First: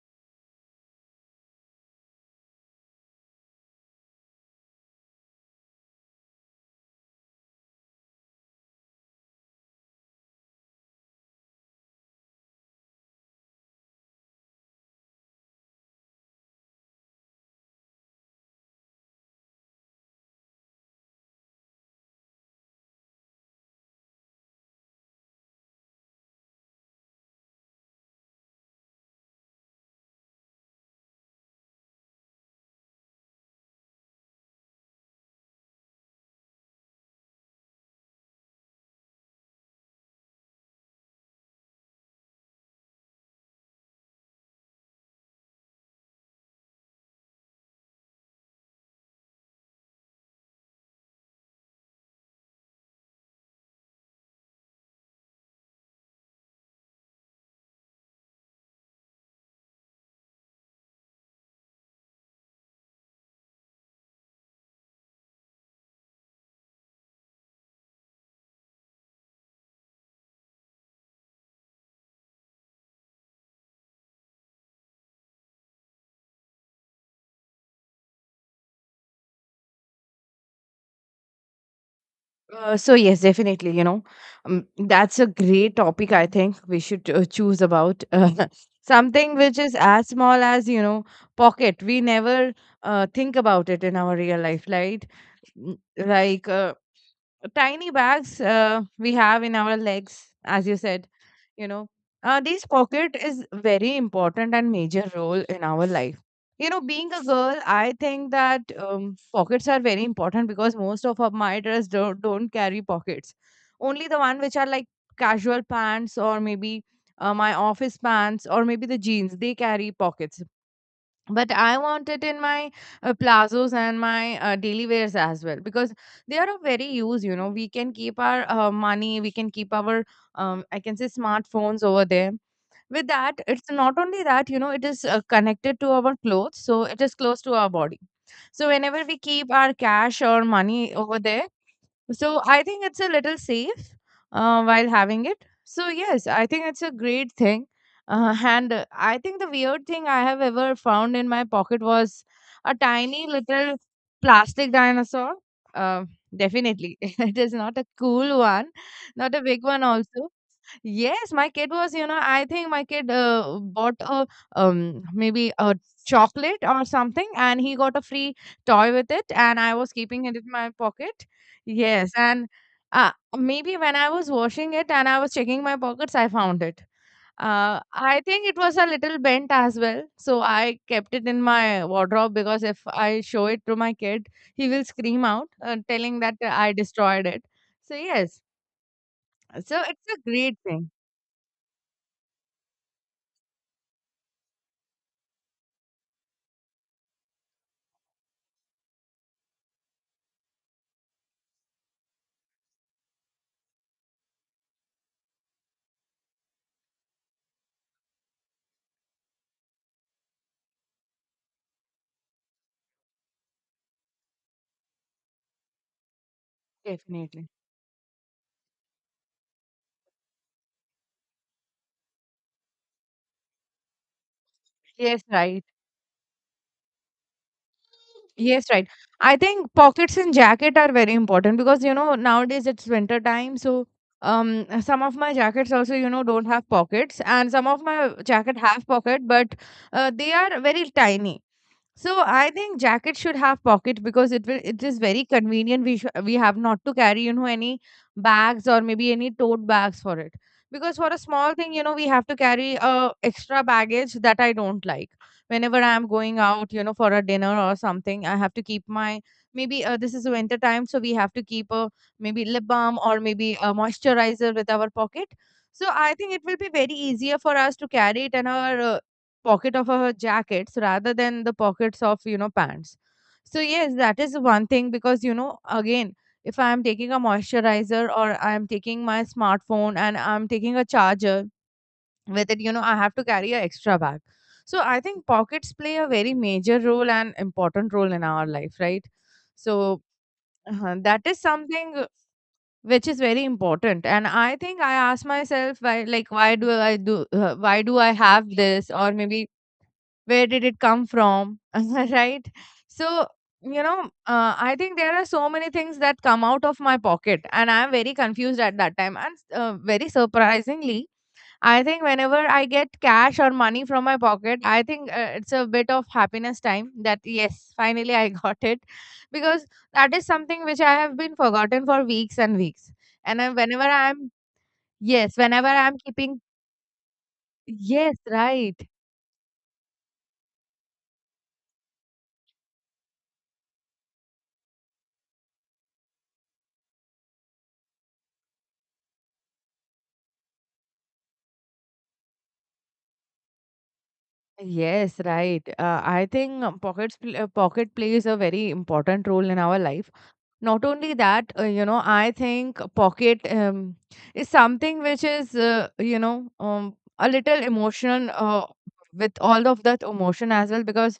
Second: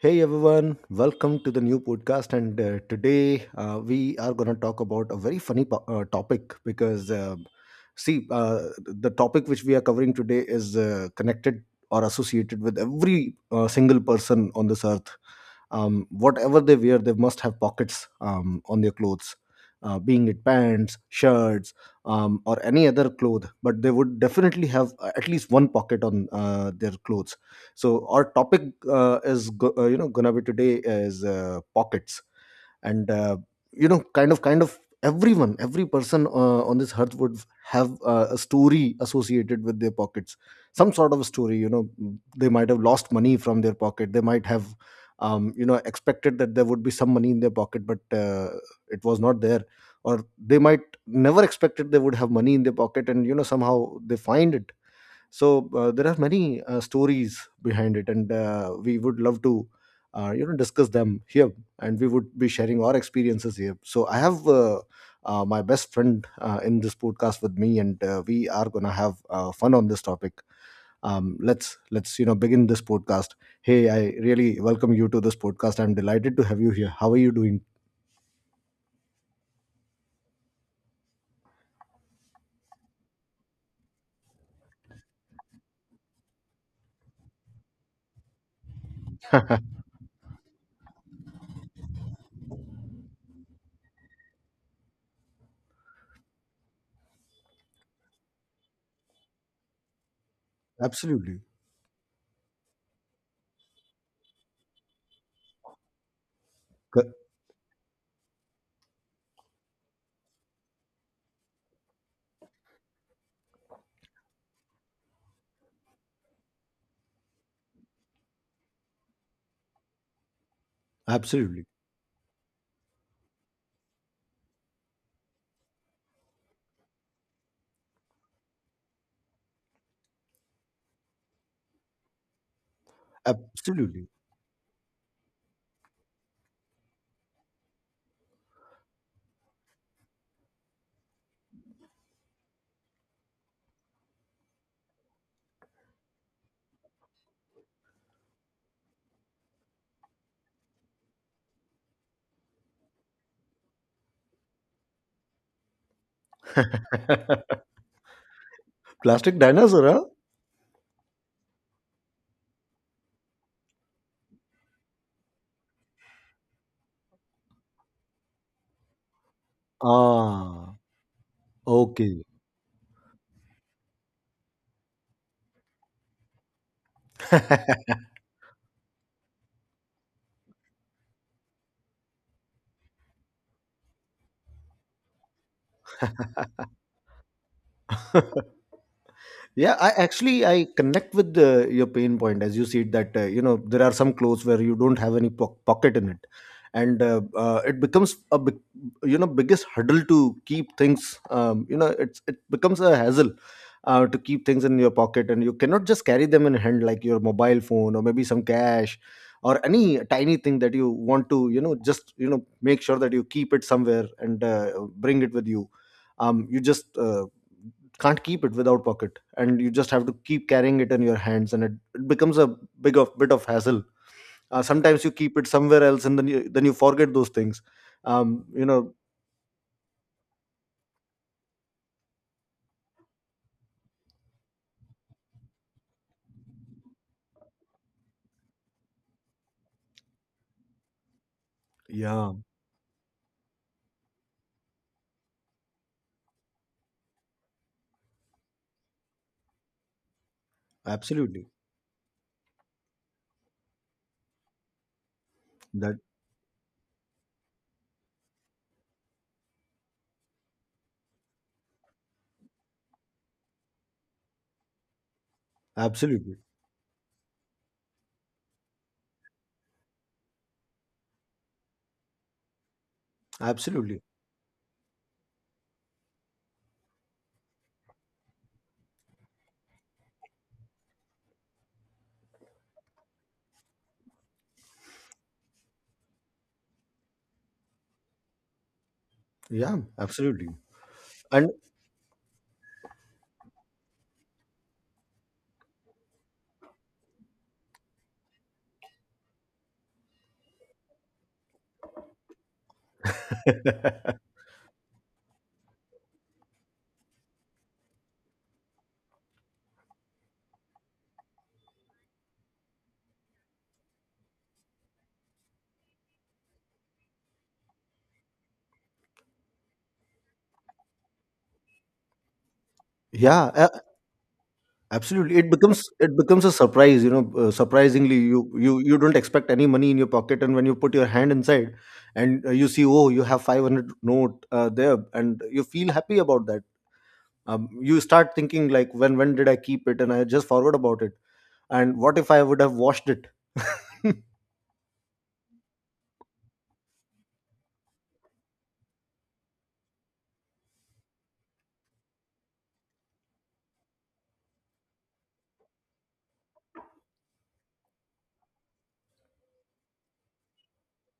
Hey everyone, welcome to the new podcast. And today we are going to talk about a very funny topic because, see, uh, the topic which we are covering today is connected or associated with every single person on this earth. Whatever they wear, they must have pockets on their clothes, being it pants, shirts, or any other cloth, but they would definitely have at least one pocket on their clothes. So our topic is go- you know gonna be today is pockets. And kind of every person on this earth would have a story associated with their pockets, some sort of a story. They might have lost money from their pocket. They might have expected that there would be some money in their pocket but it was not there, or they might never expected they would have money in their pocket and you know somehow they find it. So there are many stories behind it, and we would love to discuss them here, and we would be sharing our experiences here. So I have my best friend in this podcast with me, and we are going to have fun on this topic. Let's begin this podcast. Hey, I really welcome you to this podcast. I'm delighted to have you here. How are you doing? So yes, definitely. You know, that's a great topic. I think we should choose about something which is as small as you know, pocket. We never think about it in our real life, right? Mm, like tiny bags we have in our legs, as you said, Absolutely. you know, these pocket is very important and major role in our life, you know, C- being a girl. I think that pockets are very important because most of my dress don't carry pockets, only the one which are like casual pants, or maybe my office pants, or maybe the jeans, they carry pockets. But Absolutely. I want it in my plazos and my daily wears as well, because they are of very use. You know, we can keep our money, we can keep our I can say smartphones over there. With that, it's not Absolutely. only that, you know, it is connected to our clothes, so it is close to our body. So whenever we keep our cash or money over there, so I think it's a little safe while having it. So yes, I think it's a great thing. And I think the weird thing I have ever found in my pocket was a tiny little plastic dinosaur. Uh, definitely, it is not a cool one, not Plastic a big one dinosaur, huh? also. Yes, my kid was, you know, I think my kid bought a maybe a chocolate or something, and he got a free toy with it, and I was keeping it in my Ah, pocket. Yes, okay. and uh, maybe when I was washing it and I was checking my pockets, I found it. I think it was a little bent as well, so I kept it in my wardrobe, because if I show it to my kid, he will scream out, telling that I destroyed it. So yes, Yeah, so i it's a actually great i thing. connect with your pain point, as you said that there are some clothes where you don't have any pocket in it, and it becomes a biggest hurdle to keep things. It's, it becomes a hassle to keep things in your pocket, and you cannot just carry them in hand like your mobile phone or maybe some cash or any tiny thing that you want to you know just you know make sure that you keep it somewhere and bring it with you. You just Definitely. can't keep it without pocket, and you just have to keep carrying it in your hands, and it becomes a big of bit of hassle. Sometimes you Yes, keep it right. somewhere else and then you forget those things. um Yes, you right. know I think pockets and jacket are very important, because you know nowadays it's winter time, so um some of my jackets also, you know, don't have pockets, and some of my jacket have pocket, but they are very tiny. So yeah, I think jacket should have pocket, because it will it is very convenient. We we have not to carry, you know, any bags or maybe any tote bags for it, because for a absolutely. small thing, you know, we have to carry a extra baggage that I don't like. Whenever I That. am going out, you know, for a dinner or something, I have to keep my maybe this is winter time, so we have to keep a maybe lip balm or maybe a moisturizer with our pocket. So I think Absolutely. it will be very easier for us to carry it, and our pocket of our jackets rather than the pockets of, you know, pants. So yes, Absolutely. that is one thing, because you know again, if I am taking a moisturizer or I am taking my smartphone and I'm taking a charger with it, you know, I have to carry an extra bag. So I think pockets play a very major role and important role in our life, right? Yeah, So absolutely. That is And something which is very important. And I think I ask myself why, like why do I do why do I have this, or maybe where did it come from? Right? So, you know, I think there are so many things that come out of my pocket, and I am very confused at that time, and very surprisingly, I think whenever I get cash or money from my pocket, I think it's a bit of happiness time that yes, finally I got it, because that is something which I have been forgotten for weeks and weeks. And yeah, whenever i'm yes absolutely. It whenever becomes, i'm it keeping, becomes a surprise, you know, surprisingly yes you, right. you don't expect any money in your pocket, and when you put your hand inside and you see, oh, you have 500 note there and you feel happy about that. You start thinking like when did I keep it and I just forgot about it, and what if I would have washed it. Yes, right. I think uh, pocket plays a very important role in our life. Not only that, you know, I think pocket is something which is, you know, a little emotional, with all of that emotion as well, because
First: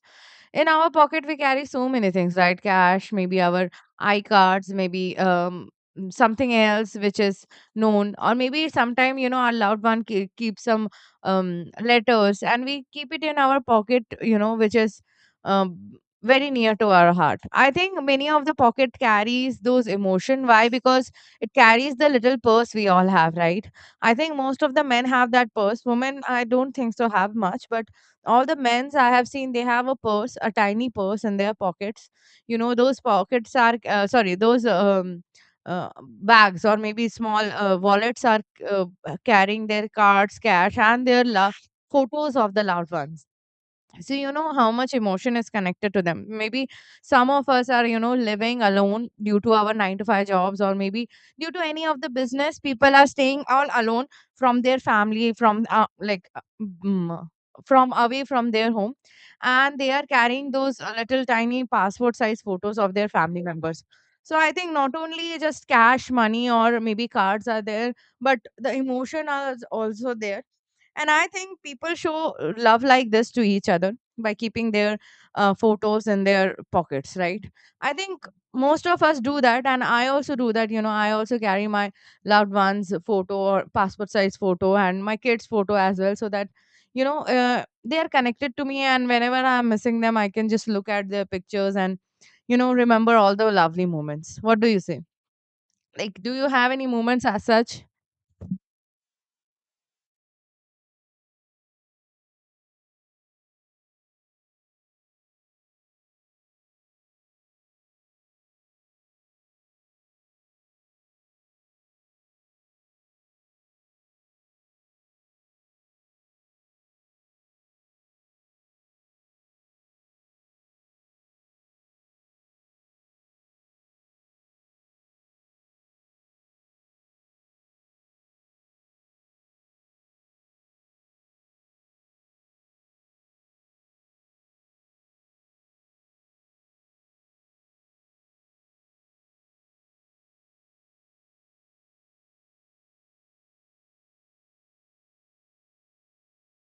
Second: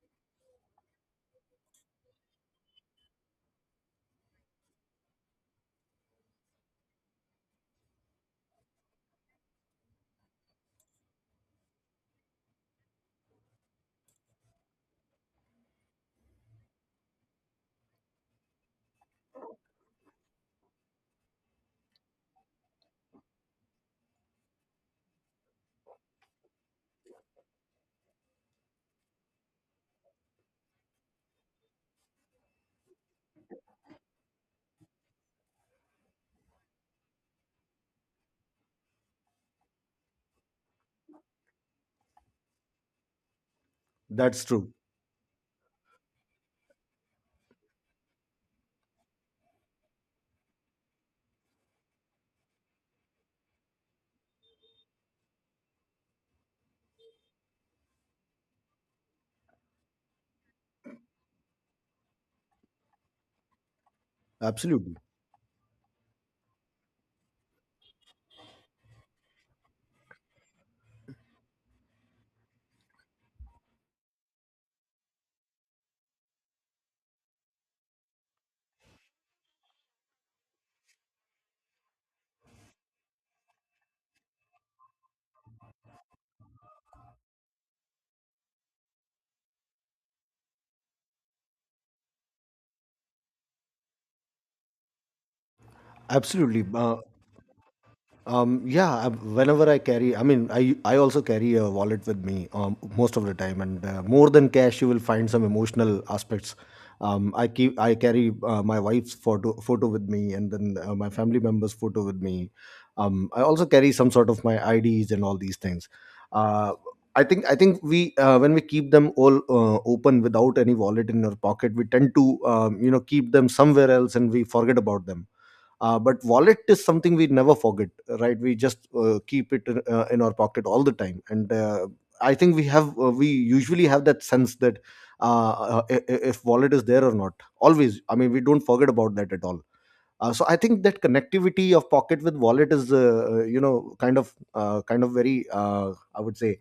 in our pocket we carry so many things, right? Cash, maybe our I cards, maybe something else which is known, or maybe sometime, you know, our loved one keep some um letters, and we keep it in our pocket, you know, which is um, very near to our heart. I think many of the pocket carries those emotion. Why? Because it carries the little purse we all have, right? I think most of the men have that purse. Women, I don't think so have much, but all the men's I have seen, they have a purse, a tiny purse in their pockets. You know, those pockets are, sorry, those uh, bags or maybe small wallets are uh, carrying their cards, cash, and their love photos of the loved ones. So, you That's know how true. much emotion is connected to them. Maybe some of us are, you know, living alone due to our 9 to 5 jobs, or maybe due to any of the business, people are staying all alone from their family, from mm, from away from their home, and they are carrying those little tiny passport size photos of their family members. So, I think not Absolutely. only just cash, money, or maybe cards are there, but the emotion is also there, and I think people show love like this to each other by keeping their photos in their pockets, right? I think most of us do that, and I also do that. You know, I also carry my loved ones' photo or passport size photo and my kids' photo as well, so that you know they are connected to me. And whenever I'm missing them, I can just look at their pictures and you know remember all the lovely moments. What do you say? Like, do you Absolutely. have any moments as such? Um, yeah, I- Whenever I carry, I mean, I also carry a wallet with me most of the time, and more than cash, you will find some emotional aspects. I carry my wife's photo with me, and then my family members' photo with me. I also carry some sort of my IDs and all these things. Uh, I think we when we keep them all open without any wallet in our pocket, we tend to keep them somewhere else, and we forget about them. But wallet is something we never forget, right? We just keep it in our pocket all the time, and I think we have we usually have that sense that if wallet is there or not, always. I mean, we don't forget about that at all. So I think that connectivity of pocket with wallet is kind of very I would say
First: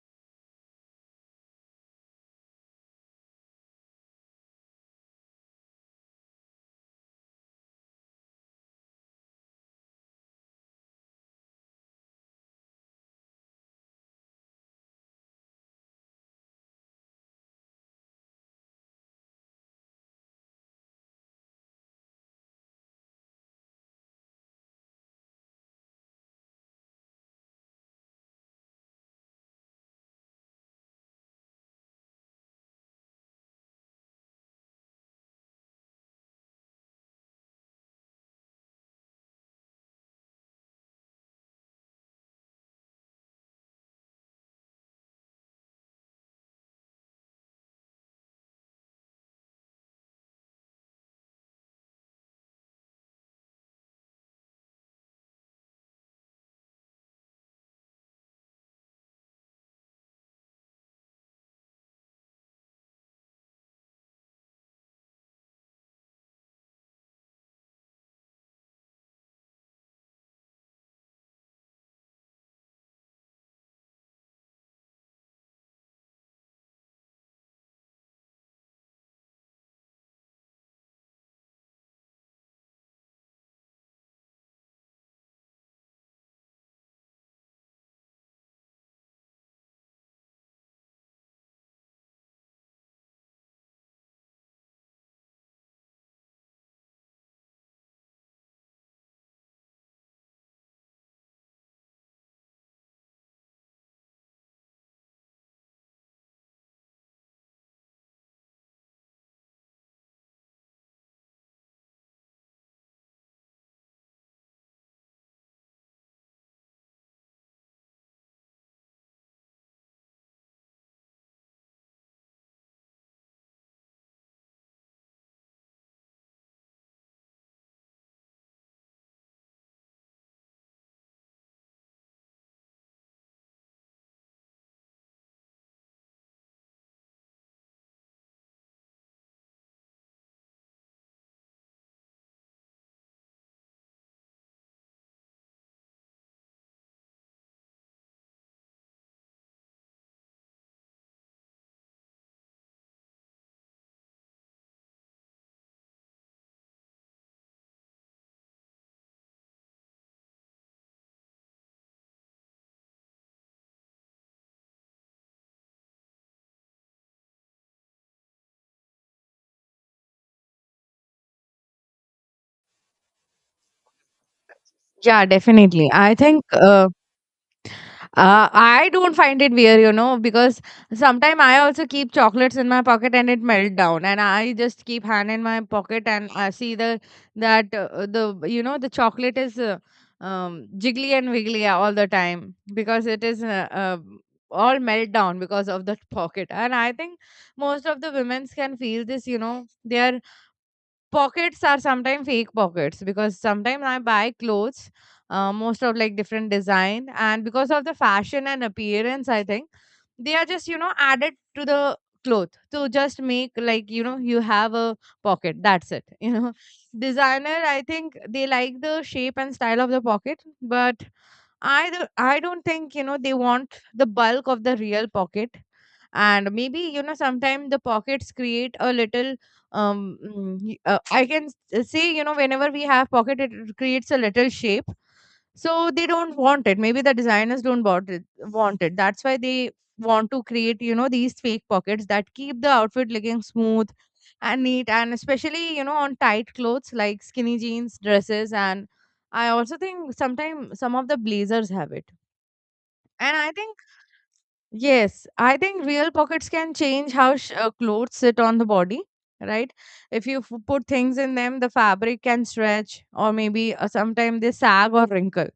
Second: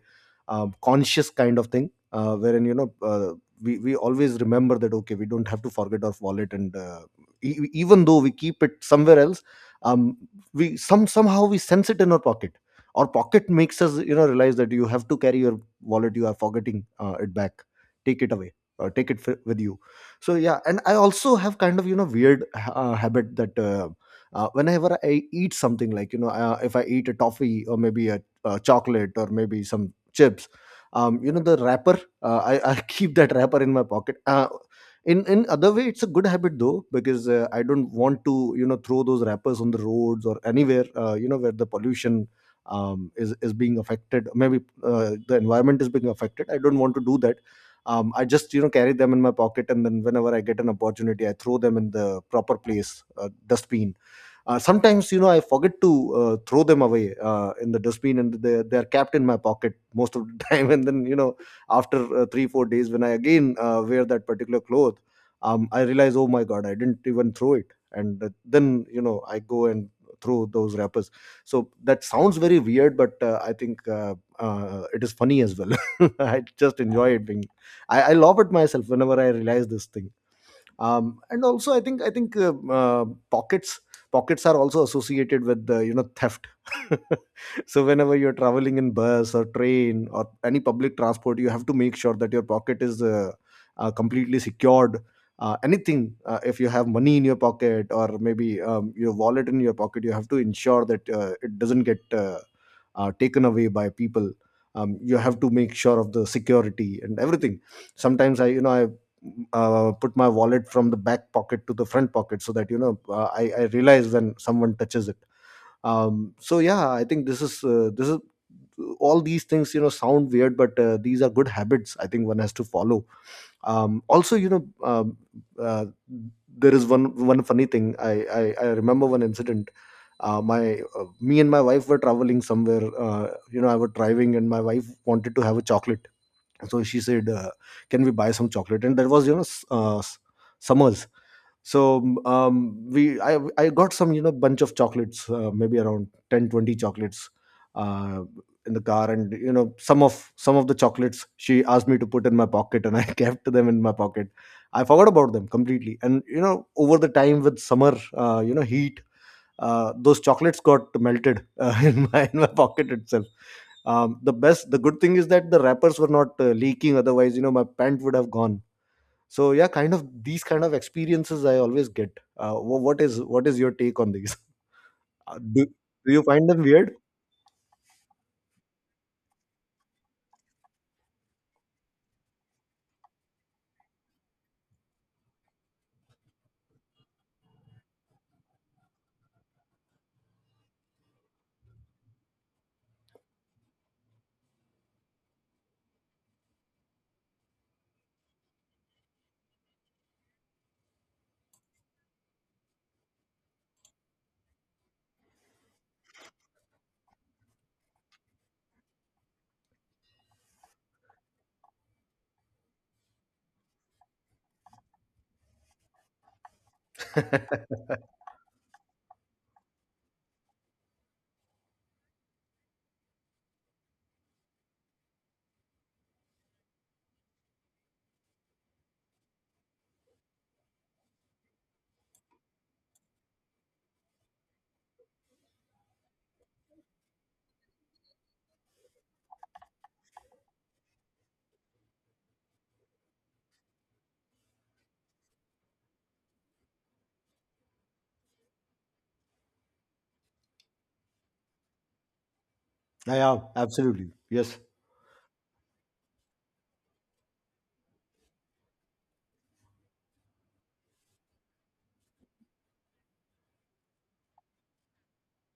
conscious kind of thing, wherein we always remember that, okay, we don't have to forget our wallet, and even though we keep it somewhere else, um, we somehow we sense it in our pocket. Our pocket makes us, you know, realize that you have to carry your wallet, you are forgetting it back, take it away, take it with you. So yeah, and I also have kind of, you know, weird habit that whenever I eat something, like, you know, if I eat a toffee or maybe a chocolate or maybe some chips, you know, the wrapper I keep that wrapper in my pocket. In other way, it's a good habit though, because I don't want to you know throw those wrappers on the roads or anywhere you know where the pollution is being affected, maybe the environment is being affected. I don't want to do that. I just you know carry them in my pocket, and then whenever I get an opportunity I throw them in the proper place, dustbin. Sometimes you know I forget to throw them away in the dustbin, and they're kept in my pocket most of the time, and then you know after 3 or 4 days when I again wear that particular cloth, I realize, oh my god, I didn't even throw it, and then you know I go and throw those wrappers. So that sounds very weird, but I think it is funny as well. I just enjoy it being I laugh at myself whenever I realize this thing. And also I think, pockets, pockets are also associated with the you know theft. So whenever you're traveling in bus or train or any public transport, you have to make sure that your pocket is completely secured. Anything, if you have money in your pocket or maybe your wallet in your pocket, you have to ensure that it doesn't get taken away by people. You have to make sure of the security and everything. Sometimes i you know i put my wallet from the back pocket to the front pocket so that you know I realize when someone touches it. So yeah, I think this is all these things you know sound weird, but these are good habits, I think one has to follow. Um, also you know um, uh, there is one funny thing I remember, one incident. My Me and my wife were traveling somewhere, you know, I was driving and my wife wanted to have a chocolate. So she said can we buy some chocolate, and that was you know summers. So I got some you know bunch of chocolates, maybe around 10 or 20 chocolates uh, in the car, and you know some of the chocolates she asked me to put in my pocket, and I kept them in my pocket. I forgot about them completely, and you know over the time with summer you know heat, those chocolates got melted in my pocket itself. The good thing is that the wrappers were not leaking, otherwise you know my pant would have gone. So yeah, kind of these kind of experiences I always get. Uh, wh- what is what is your take on these? Yeah, Uh, do, definitely. do I you think find them weird? uh, I don't find it weird, you know, because sometimes I also keep chocolates in my pocket and it melt down, and I just keep hand in my pocket and I see the that the you know the chocolate is jiggly and wiggly all the time because it is all melt down because of that pocket, and I think most of the women's can feel this, you know, they are pockets are sometimes fake pockets, because sometimes I buy clothes, most of like different design, and because of the fashion and appearance, I think they are just you know added to the cloth to just make like you know you have a pocket, that's it. You know, designer, I think they like the shape and style of the pocket, but I don't think you know they want the bulk of the real pocket. And maybe you know sometimes the pockets create a little I can say, you know, whenever we have pocket, it creates a little shape, so they don't want it, maybe the designers don't want it want it, that's why they want to create, you know, these fake pockets that keep the outfit looking smooth and neat, and especially, you know, on tight clothes like skinny jeans, dresses, and I also think sometimes some of the blazers have it. And Yeah, I think absolutely. Yes. yes, I think real pockets can change how clothes sit on the body, right? If you put things in them, the fabric can stretch, or maybe sometimes they sag or wrinkle.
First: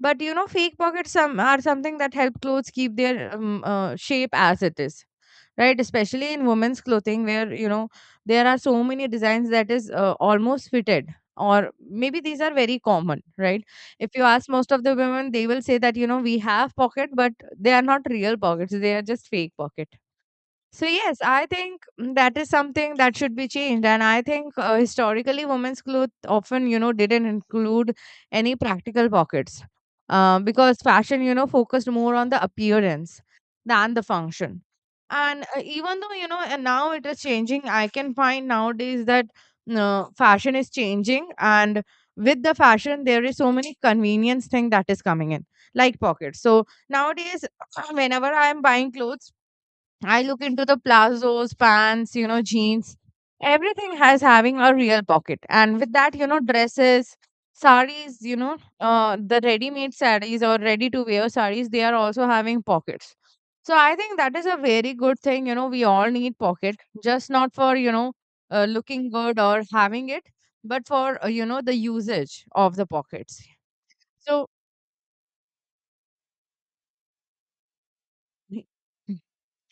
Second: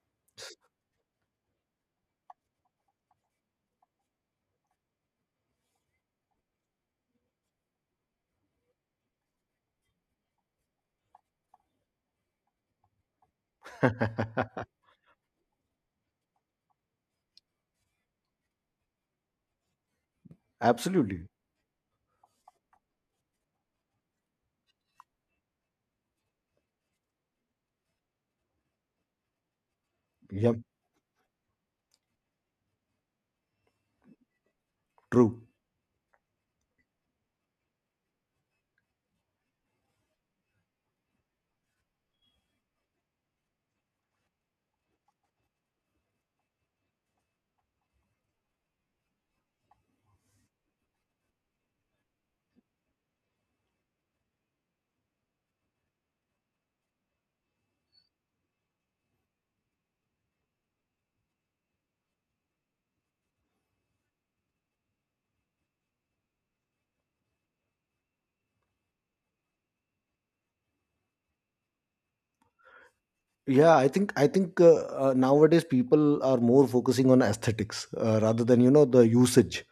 But you know, fake pockets some are something that help clothes keep their shape as it is, right? Especially in women's clothing, where you know there are so many designs that is almost fitted, or maybe these are very common, right? If you ask most of the women, they will say that you know we have pocket, but they are not real pockets; they are just fake pocket. So yes, Absolutely. I think that is something that should be changed, and I think historically, women's clothes often, you know, didn't include any practical pockets, Yeah. because fashion, you know, focused more on the appearance than the function. True. And even though you know, and now it is changing, I can find nowadays that fashion is changing, and with the fashion, there is so many convenience thing that is coming in, like pockets. So nowadays, whenever I am buying clothes, I look into the plazos, pants, you know, jeans. Everything has having a real pocket. And with that, you know, dresses, saris, you know, the ready-made saris or ready-to-wear saris, they are also having pockets. So I think that is a very good thing. You know, we all need pocket, just not for, you know, looking good or having it, but for, you know, the usage of the pockets. Yeah, I think, I So, think uh, uh, nowadays people are more focusing on aesthetics rather than y- you know the usage.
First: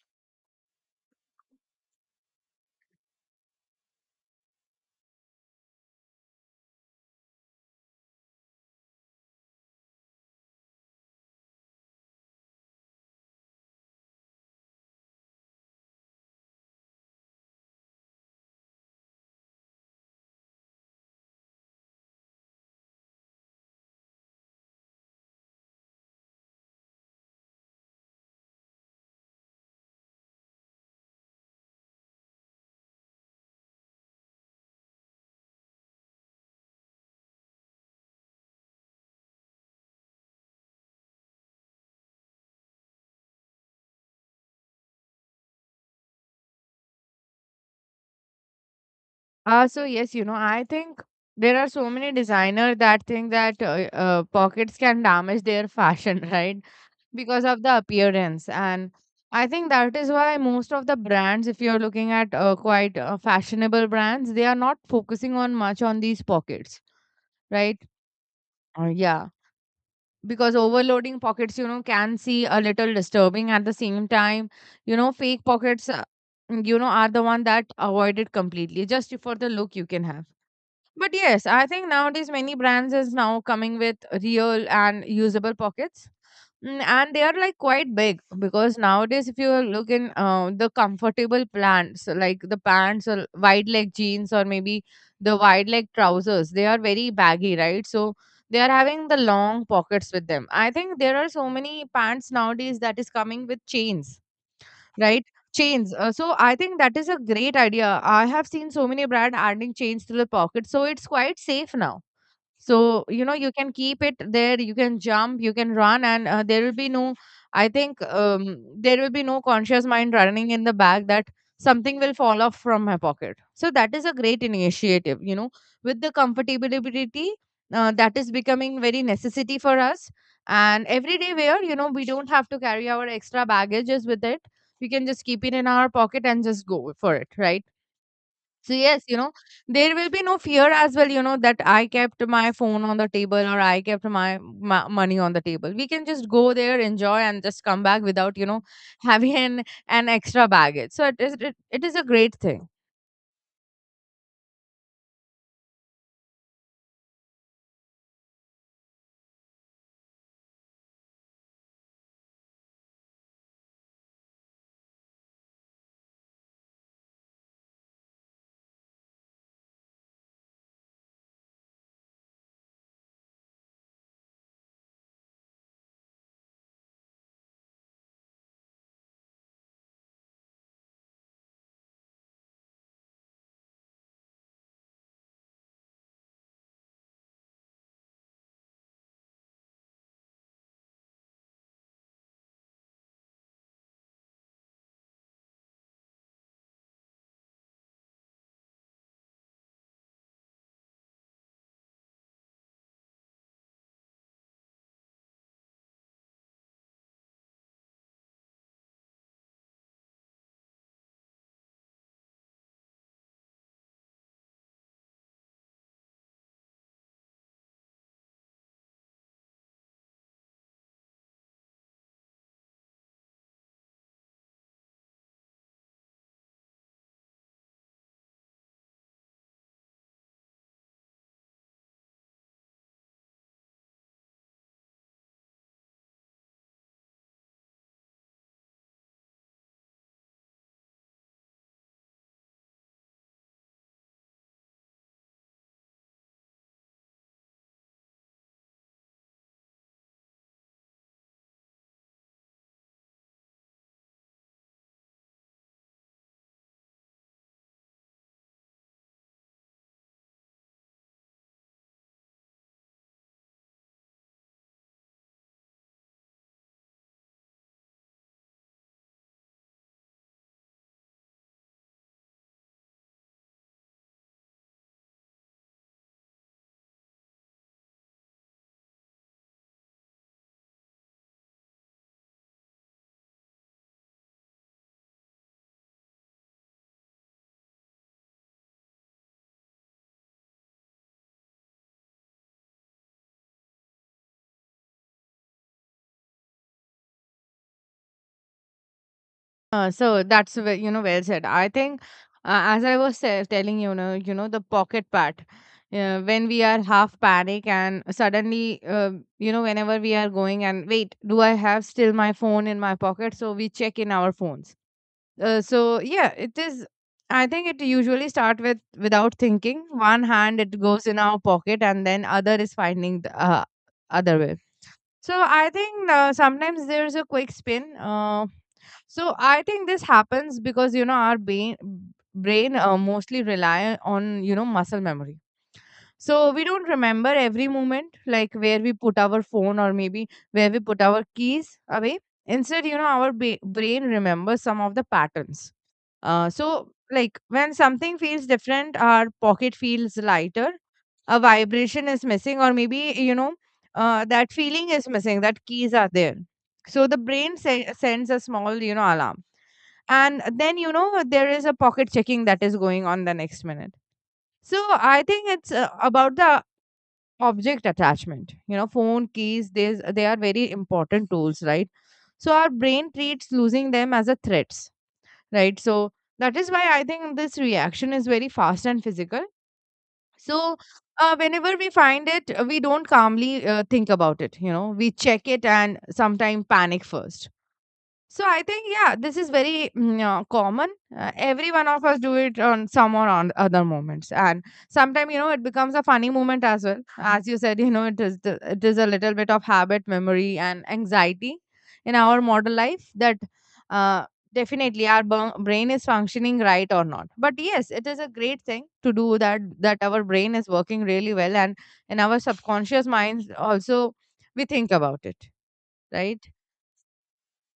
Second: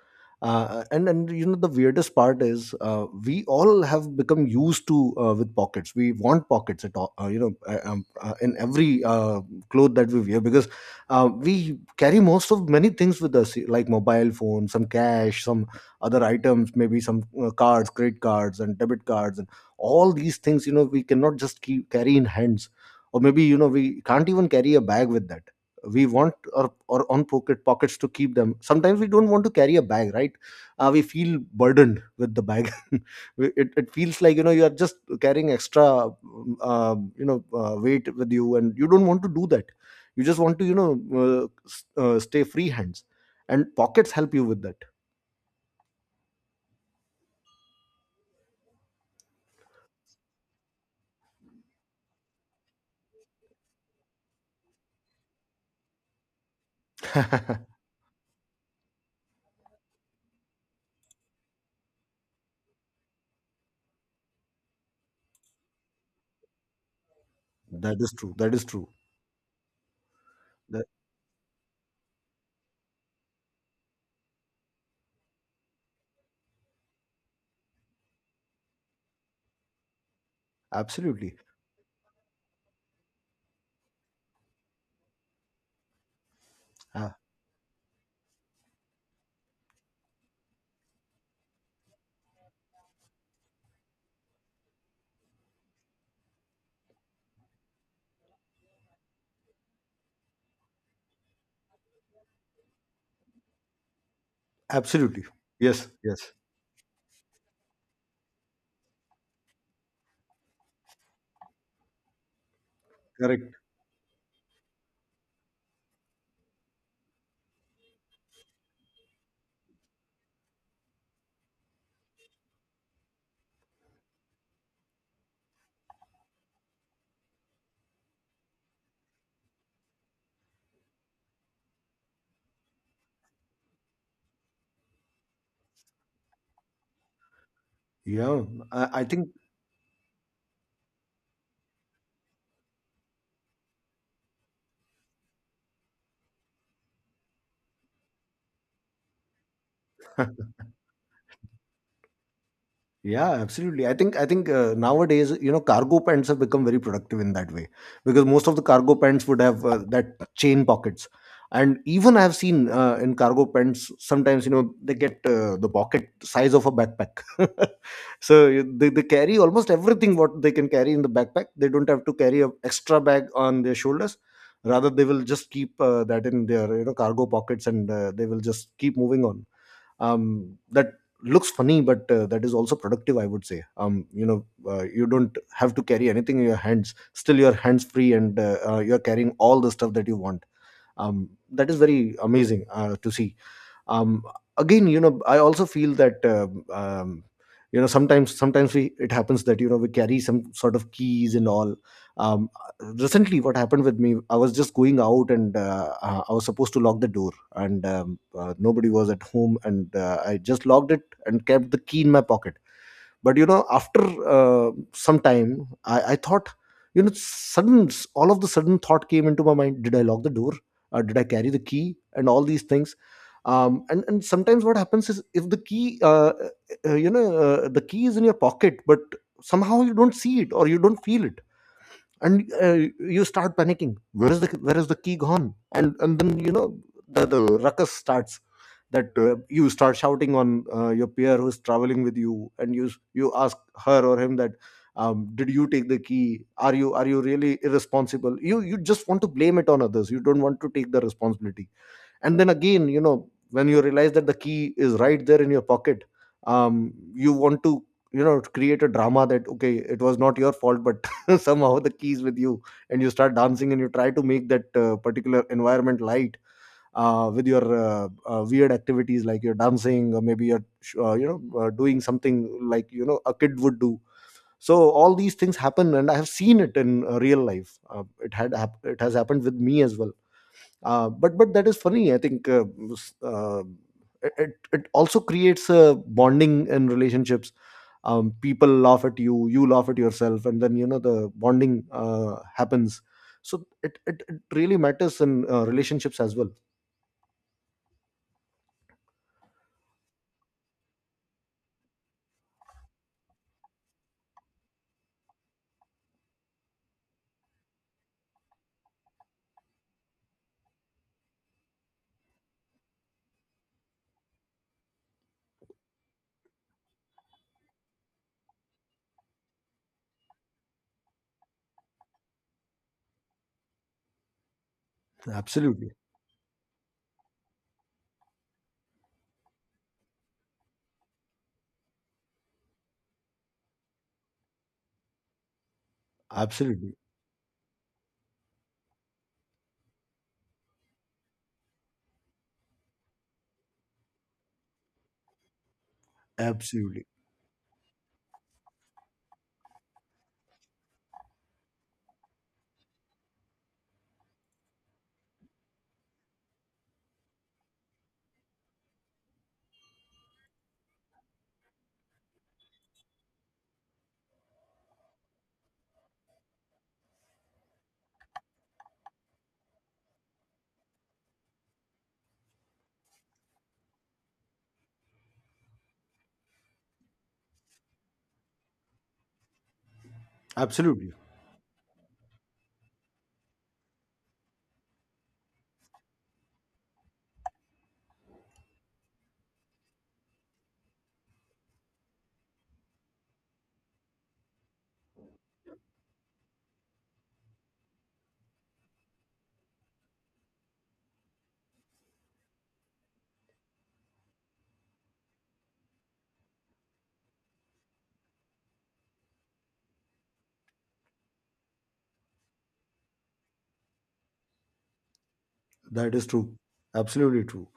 And you know the weirdest part is we all have become used to with pockets. We want pockets at all, in every cloth that we wear, because we carry most of many things with us, like mobile phone, some cash, some other items, maybe some cards, credit cards, and debit cards, and all these things. You know, we cannot just keep carry in hands, or maybe we can't even carry a bag with that. We want our own pockets to keep them. Sometimes we don't want to carry a bag, right? We feel burdened with the bag. It feels like, you are just carrying extra weight with you, and you don't want to do that. You just want to, stay free hands, and pockets help you with so yes, you know, I think there are so many designer that think that pockets can damage their fashion, right? Because that. of the appearance. And I think that is why most of the brands, if you're looking at quite fashionable brands, they are not focusing on much on these pockets, right? That is true. That is true. Yeah. Because that, overloading pockets, you know, can see a little disturbing at the same time. You know, fake pockets, you know, are the one that avoid it completely just for the look you can have, but Absolutely. yes, I think nowadays many brands is now coming with real and usable pockets. Mm. uh, And they are like quite big because nowadays, if you look in the comfortable pants, like the pants or wide leg jeans or maybe the wide leg trousers, they are very baggy, right? So they are having the long pockets with them. I think there are so many pants nowadays that is coming with chains, Absolutely. right? Yes. Chains. Yes. So I think that is a great idea. I have seen so many brand adding chains to the pocket, so it's quite safe now, so you know you Correct. can keep it there, you can jump, you can run, and there will be no, I think there will be no conscious mind running in the back that something will fall off from my pocket. So that is a great initiative, you know, with the comfortability that is becoming very necessity for us. And everyday wear, you know, we don't have to carry our extra baggages with it. We can just keep it in our pocket and just go for it, right? Yeah, So yes, I you think. know, there will be no fear as well, you know, that I kept my phone on the table or I kept my, my money on the table. We can just go there, enjoy, and just come back without, you know, having an extra baggage. So it is, it is a great thing. Yeah, absolutely. I think nowadays, cargo pants have become very productive in that way, because most of the cargo pants would have that chain pockets. And even I've seen in cargo pants sometimes, they get the pocket size of a backpack. So they carry almost everything what they can carry in the backpack. They don't have to carry a extra bag on their shoulders. Rather, they will just keep that in their, cargo pockets, and they will just keep moving on. That looks funny, but that is also productive, I would say. You don't have to carry anything in your hands, still your hands free, and you're carrying all the stuff that you want. That is very amazing to see. um, Again, I also feel that, sometimes we, it happens that, we carry some sort of keys and all. um, Recently, what happened with me, I was just going out, and I was supposed to lock the door. And nobody was at home, and I just locked it and kept the key in my pocket. But, after some time, I thought, you know sudden all of the sudden, thought came into my mind, did I lock the door? Did I carry the key and all these things? And sometimes what happens is, if the key, the key is in your pocket, but somehow you don't see it or you don't feel it. And you start panicking, where is the, key gone? And then, the ruckus starts. That you start shouting on your peer who's traveling with you, and you ask her or him that, did you take the key? Are you really irresponsible? You just want to blame it on others. You don't want to take the responsibility. And then again, when you realize that the key is right there in your pocket, you want to, create a drama that, okay, it was not your fault, but somehow the key is with you. And you start dancing, and you try to make that particular environment light, with your weird activities, like you're dancing, or maybe you're doing something like, a kid would do. So all these things happen, and I have seen it in real life. It has happened with me as well. But that is funny, I think. Uh, s- uh, it, it it also creates a bonding in relationships. People laugh at you, you laugh at yourself, and then, the bonding happens. So it really matters in relationships as well. So that's where, you know, well said. I think as I was telling, you know, you know, the pocket part. When we are half panic and suddenly you know, whenever we are going, and wait, do I have still my phone in my pocket? So we check in our phones. So yeah, it is. I think it usually start with without thinking. One hand it goes in our pocket, and then other is finding the other way. So I Absolutely. think sometimes there's a quick spin. So I think this happens because you know our brain mostly rely on, you know, muscle memory, so we don't Absolutely, remember every moment, like where we put our phone or maybe where we put our keys away. Instead, you know, our brain remembers some of the patterns. So, absolutely, like when something feels different, our pocket feels lighter, a vibration is missing, or maybe, you know, that feeling is missing, that keys are there. So the brain sends a small, you know, alarm. And then, you know, there is a pocket checking that is going on the next minute. So I think it's about the object attachment, you know, phone, keys, there's, they are very important tools, right? So our brain treats losing them as a threats, right? So that is why I think this reaction is very fast and physical. So absolutely. Whenever we find it, we don't calmly think about it, you know, we check it, and sometimes panic first. So I think yeah, this is very common. Every one of us do it on some or on other moments, and sometimes you know it becomes a funny moment as well. As you said, you know it is the, it is a little bit of habit, memory, and anxiety in our modern life that uh, definitely our brain is functioning right or not. But yes, it is a great thing to do that that our brain is working really well, and in our subconscious minds also we think about it, That is right? true. Absolutely true.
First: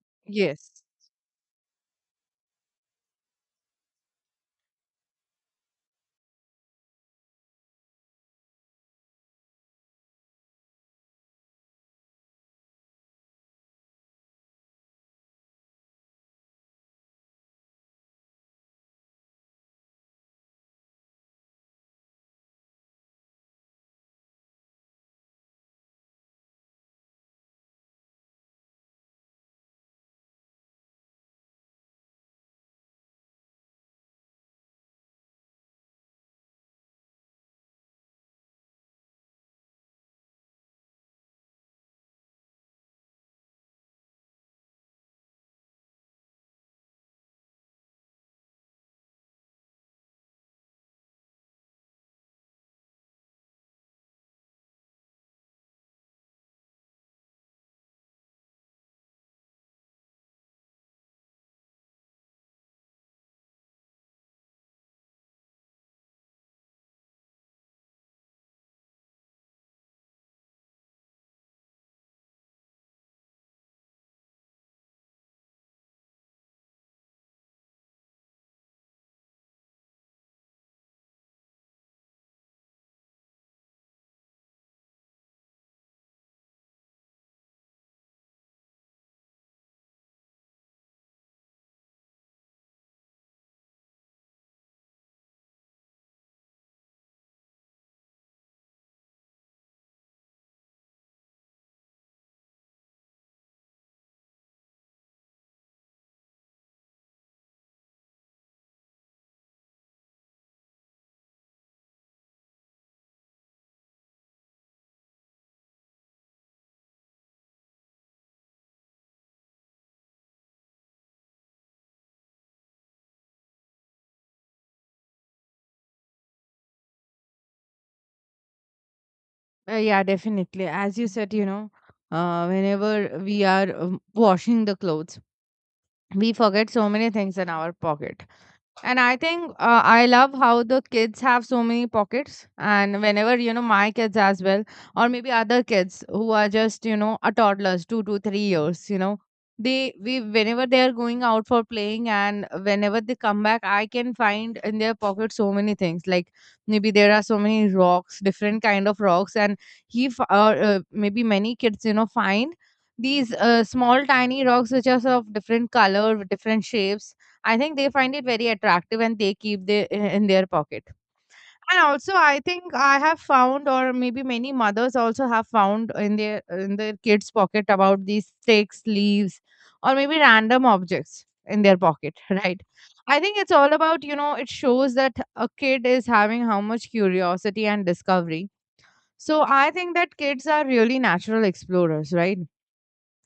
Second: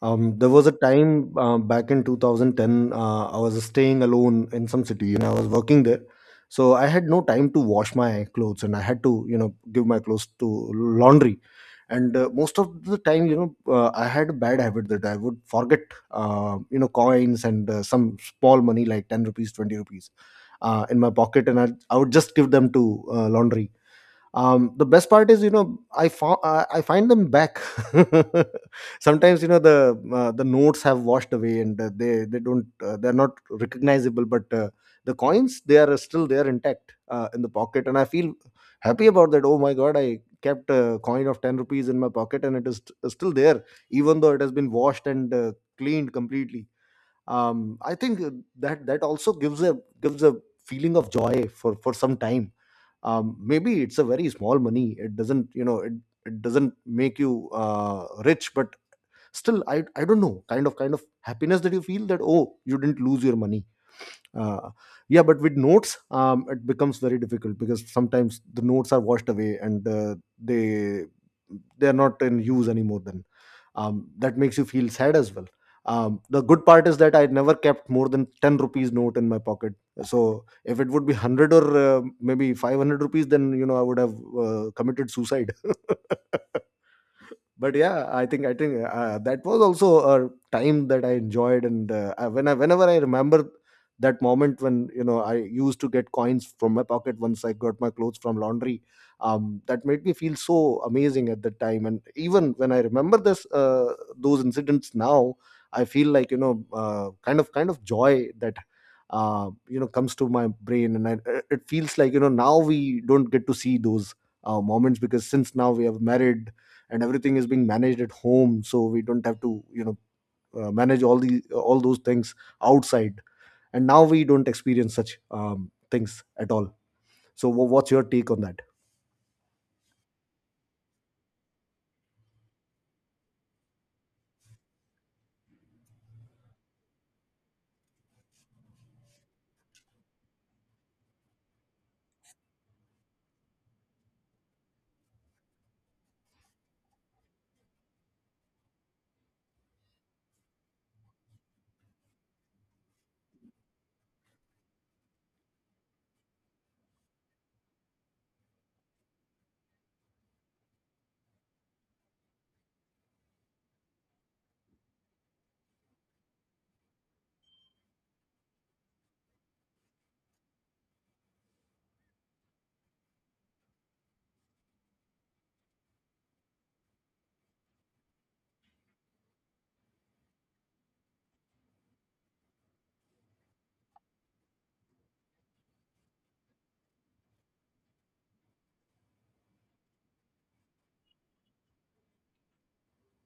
There was a Yes. time back in 2010. I was staying alone in some city, and I was working there. So I had no time to wash my clothes, and I had to, give my clothes to laundry. And most of the time, I had a bad habit that I would forget coins and some small money like 10 rupees, 20 rupees, in my pocket, and I would just give them to laundry. The best part is, I find them back. Sometimes, the notes have washed away, and they're not recognizable, but the coins, they are still there, intact in the pocket, and I feel happy about that. Oh my god, I kept a coin of 10 rupees in my pocket, and it is still there, even though it has been washed and cleaned completely. I think that also gives a feeling of joy for some time. Maybe it's a very small money, it doesn't, it doesn't make you rich, but still I don't know, kind of happiness that you feel that, oh, you didn't lose your money. uh, yeah, but with notes, it becomes very difficult, because sometimes the notes are washed away, and they they are not in use anymore then. That makes you feel sad as well. The good part is that I never kept more than 10 rupees note in my pocket. So if it would be 100, or maybe 500 rupees, then, I would have committed suicide. But yeah, I think that was also a time that I enjoyed. And whenever I remember that moment, when, I used to get coins from my pocket once I got my clothes from laundry, that made me feel so amazing at that time. And even when I remember this those incidents now, I feel like, kind of joy that, uh, comes to my brain, and it feels like, now we don't get to see those moments, because since now we have married, and everything is being managed at home, so we don't have to, manage all those things outside. And now we don't experience such things at all. So what's your take on that? Yeah, definitely. As you said, you know, whenever we are washing the clothes, we forget so many things in our pocket. And I think I love how the kids have so many pockets. And whenever, you know, my kids as well, or maybe other kids who are just, you know, a toddlers, 2 to 3 years, you know, whenever they are going out for playing and whenever they come back, I can find in their pocket so many things. Like maybe there are so many rocks, different kind of rocks. And maybe many kids, you know, find these small tiny rocks which are of different color, with different shapes. I think they find it very attractive and they keep they in their pocket. And also, I think I have found, or maybe many mothers also have found in their kids' pocket about these sticks, leaves, or maybe random objects in their pocket, right? I think it's all about, you know, it shows that a kid is having how much curiosity and discovery. So I think that kids are really natural explorers, right?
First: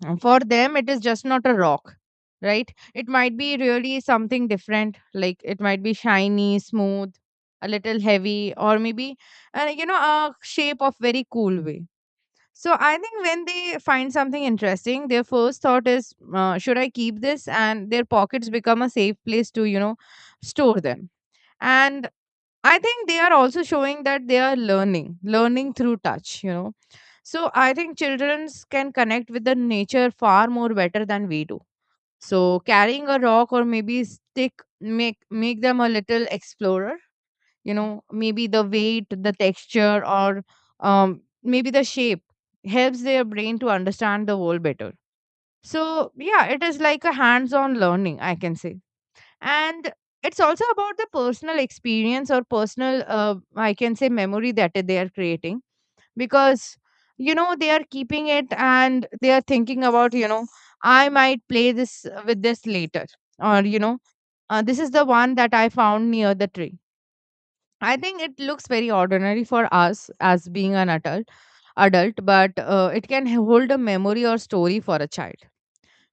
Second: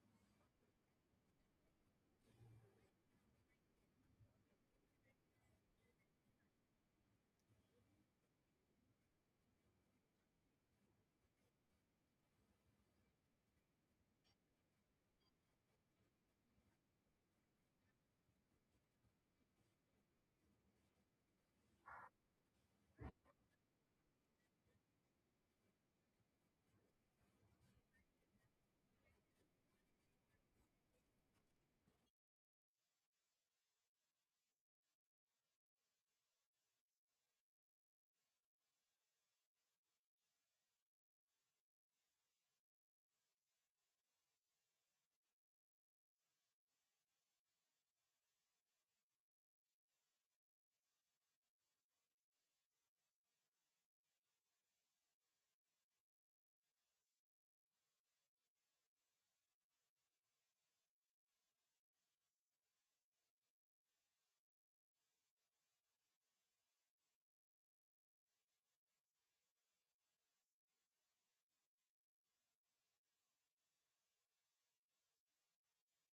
Mm. For them, it is just not a rock, right? It might be really something different. Like it might be shiny, smooth, a little heavy, or maybe, you know, a shape of very cool way. So I think when they find something interesting, their first thought is, should I keep this? And their pockets become a safe place to, you know, store them. And I think they are also showing that they are learning, learning through touch, you know, so I think children can connect with the nature far more better than we do. So carrying a rock or maybe stick make them a little explorer. You know, maybe the weight, the texture, or maybe the shape helps their brain to understand the world better. So yeah, it is like a hands-on learning, I can say, and it's also about the personal experience or personal, I can say, memory that they are creating, because you know they are keeping it and they are thinking about, you know, I might play this with this later, or you know, this is the one that I found near the tree. I think it looks very ordinary for us as being an adult, but it can hold a memory or story for a child,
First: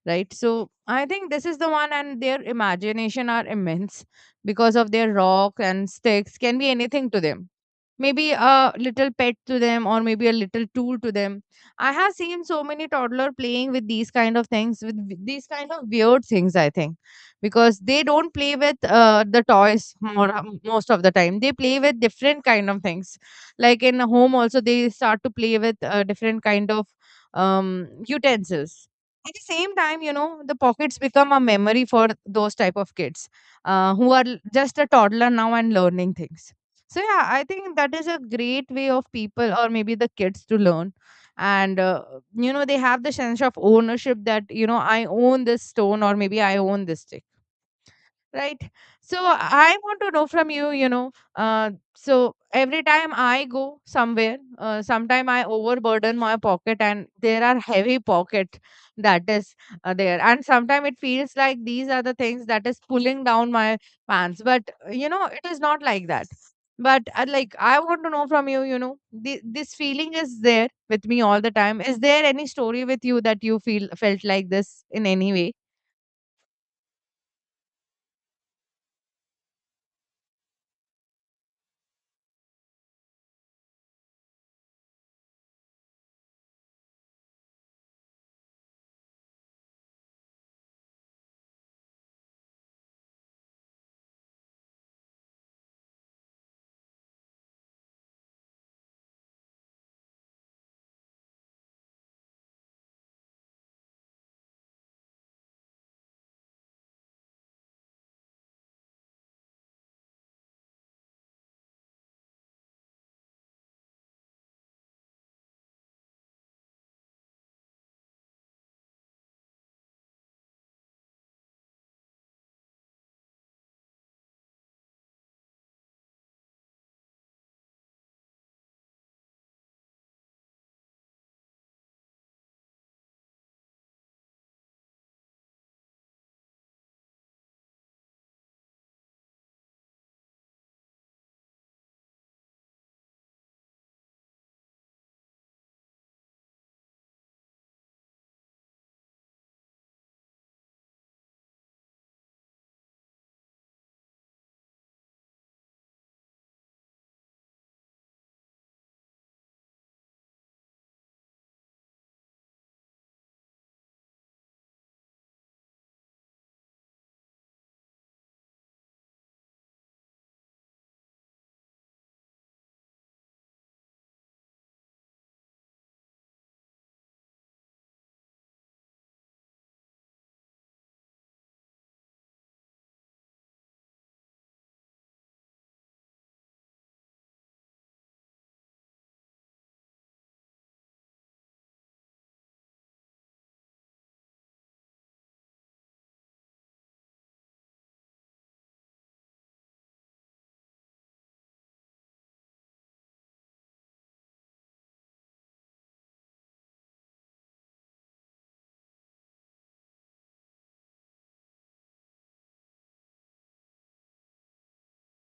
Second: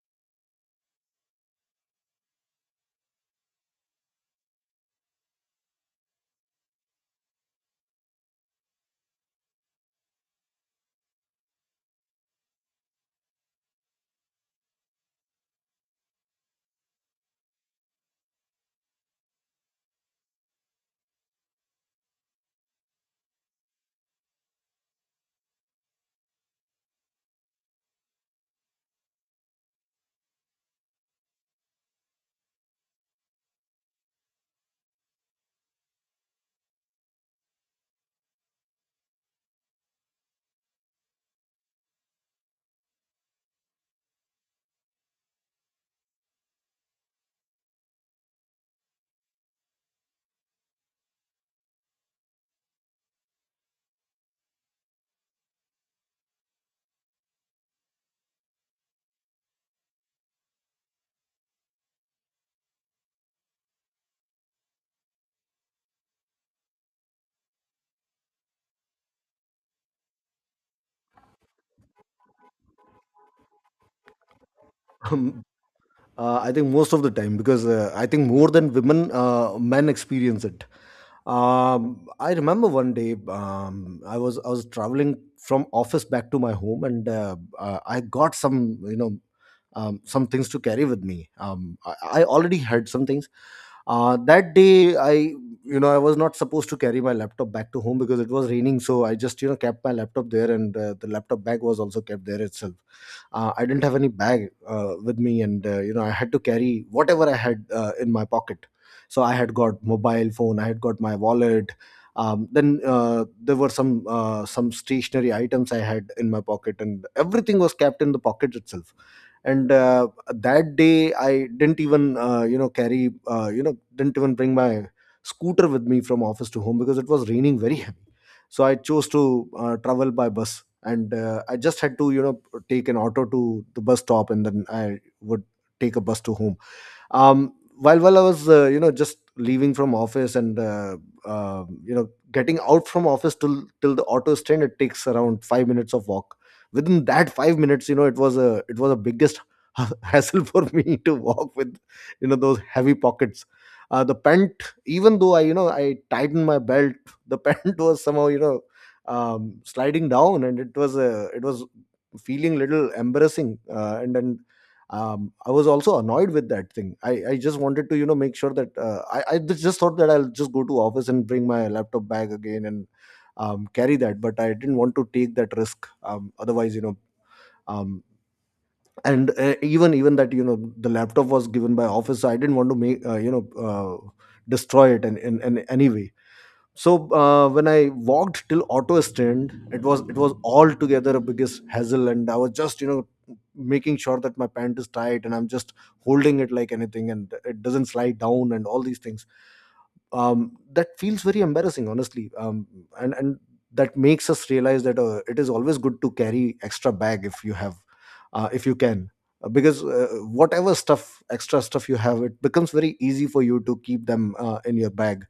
right? So I think this is the one, and their imagination are immense, because of their rock and sticks can be anything to them, maybe a little pet to them or maybe a little tool to them. I have seen so many toddler playing with these kind of things, with these kind of weird things, I think, because they don't play with the toys more. Most of the time they play with different kind of things. Like in a home also they start to play with different kind of um, utensils. At the same time, you know, the pockets become a memory for those type of kids, who are just a toddler now and learning things. So yeah, I think that is a great way of people or maybe the kids to learn. And you know, they have the sense of ownership, that you know I own this stone or maybe I own this thing, right? So I want to know from you, you know, so every time I go somewhere, sometime I overburden my pocket and there are heavy pocket that is there, and sometimes it feels like these are the things that is pulling down my pants, but you know, it is not like that. But like I want to know from you, you know, this feeling is there with me all the time. Is there any story with you that you feel felt like this in any Um, way? I think most of the time, because I think more than women, men experience it. I remember one day, I was traveling from office back to my home, and I got some, you know some things to carry with me. I already had some things. That day, I you know I was not supposed to carry my laptop back to home, because it was raining. So I just, kept my laptop there, and the laptop bag was also kept there itself. I didn't have any bag with me, and I had to carry whatever I had in my pocket. So I had got mobile phone, I had got my wallet. Then there were some stationary items I had in my pocket, and everything was kept in the pocket itself. And that day I didn't even carry you know didn't even bring my scooter with me from office to home, because it was raining very heavy. So I chose to travel by bus. And I just had to, take an auto to the bus stop, and then I would take a bus to home. While I was, just leaving from office, and getting out from office till the auto stand, it takes around 5 minutes of walk. Within that 5 minutes, it was a biggest hassle for me to walk with, those heavy pockets. The pant, even though I you know I tightened my belt, the pant was somehow, sliding down. And it was feeling little embarrassing. And then, I was also annoyed with that thing. I just wanted to, make sure that, I just thought that I'll just go to office and bring my laptop bag again, and carry that, but I didn't want to take that risk. Otherwise, um, and even that, the laptop was given by office, so I didn't want to make, destroy it in any way. So when I walked till auto stand, it was altogether a biggest hassle, and I was just, making sure that my pant is tight, and I'm just holding it like anything, and it doesn't slide down, and all these things. That feels very embarrassing, honestly. And that makes us realize that it is always good to carry extra bag if you have, if you can. Because whatever stuff extra stuff you have, it becomes very easy for you to keep them in your bag.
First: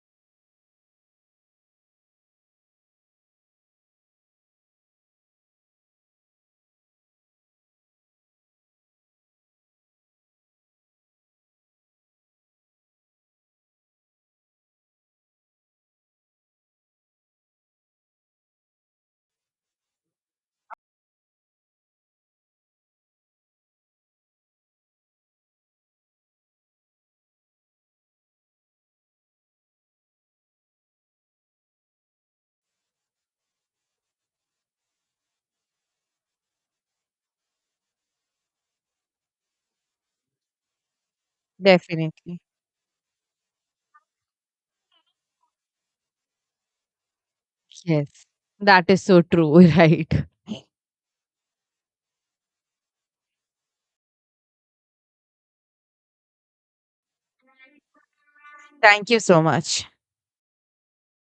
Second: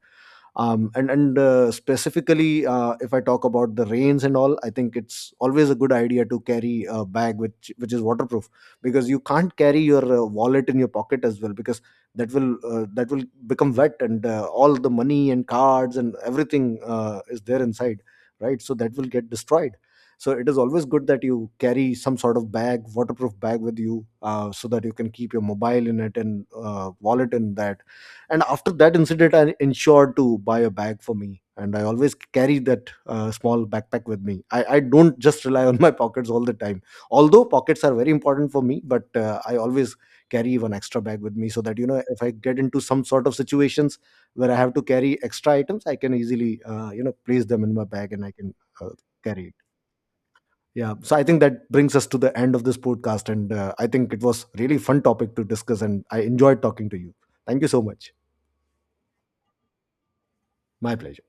And Specifically, if I talk about the rains and all, I think it's always a good idea to carry a bag which is waterproof, because you can't carry your wallet in your pocket as well, because that will become wet, and all the money and cards and everything is there inside, right? So that will get destroyed. So it is always good that you carry some sort of bag, waterproof bag, with you, so that you can keep your mobile in it, and wallet in that. And after that incident, I ensured to buy a bag for me, and I always carry that small backpack with me. I don't just rely on my pockets all the time, although pockets are very important for me, but I always carry one extra bag with me, so that, if I Definitely. get into some sort of situations where I have to carry extra items, I can easily, place them in my bag, and Yes, I can that uh, is so carry it. true, right? Yeah, so I think that brings us to the end of this podcast. And I think it was really fun topic to discuss, and I enjoyed talking to you. Thank you so much. Thank you so much. My pleasure.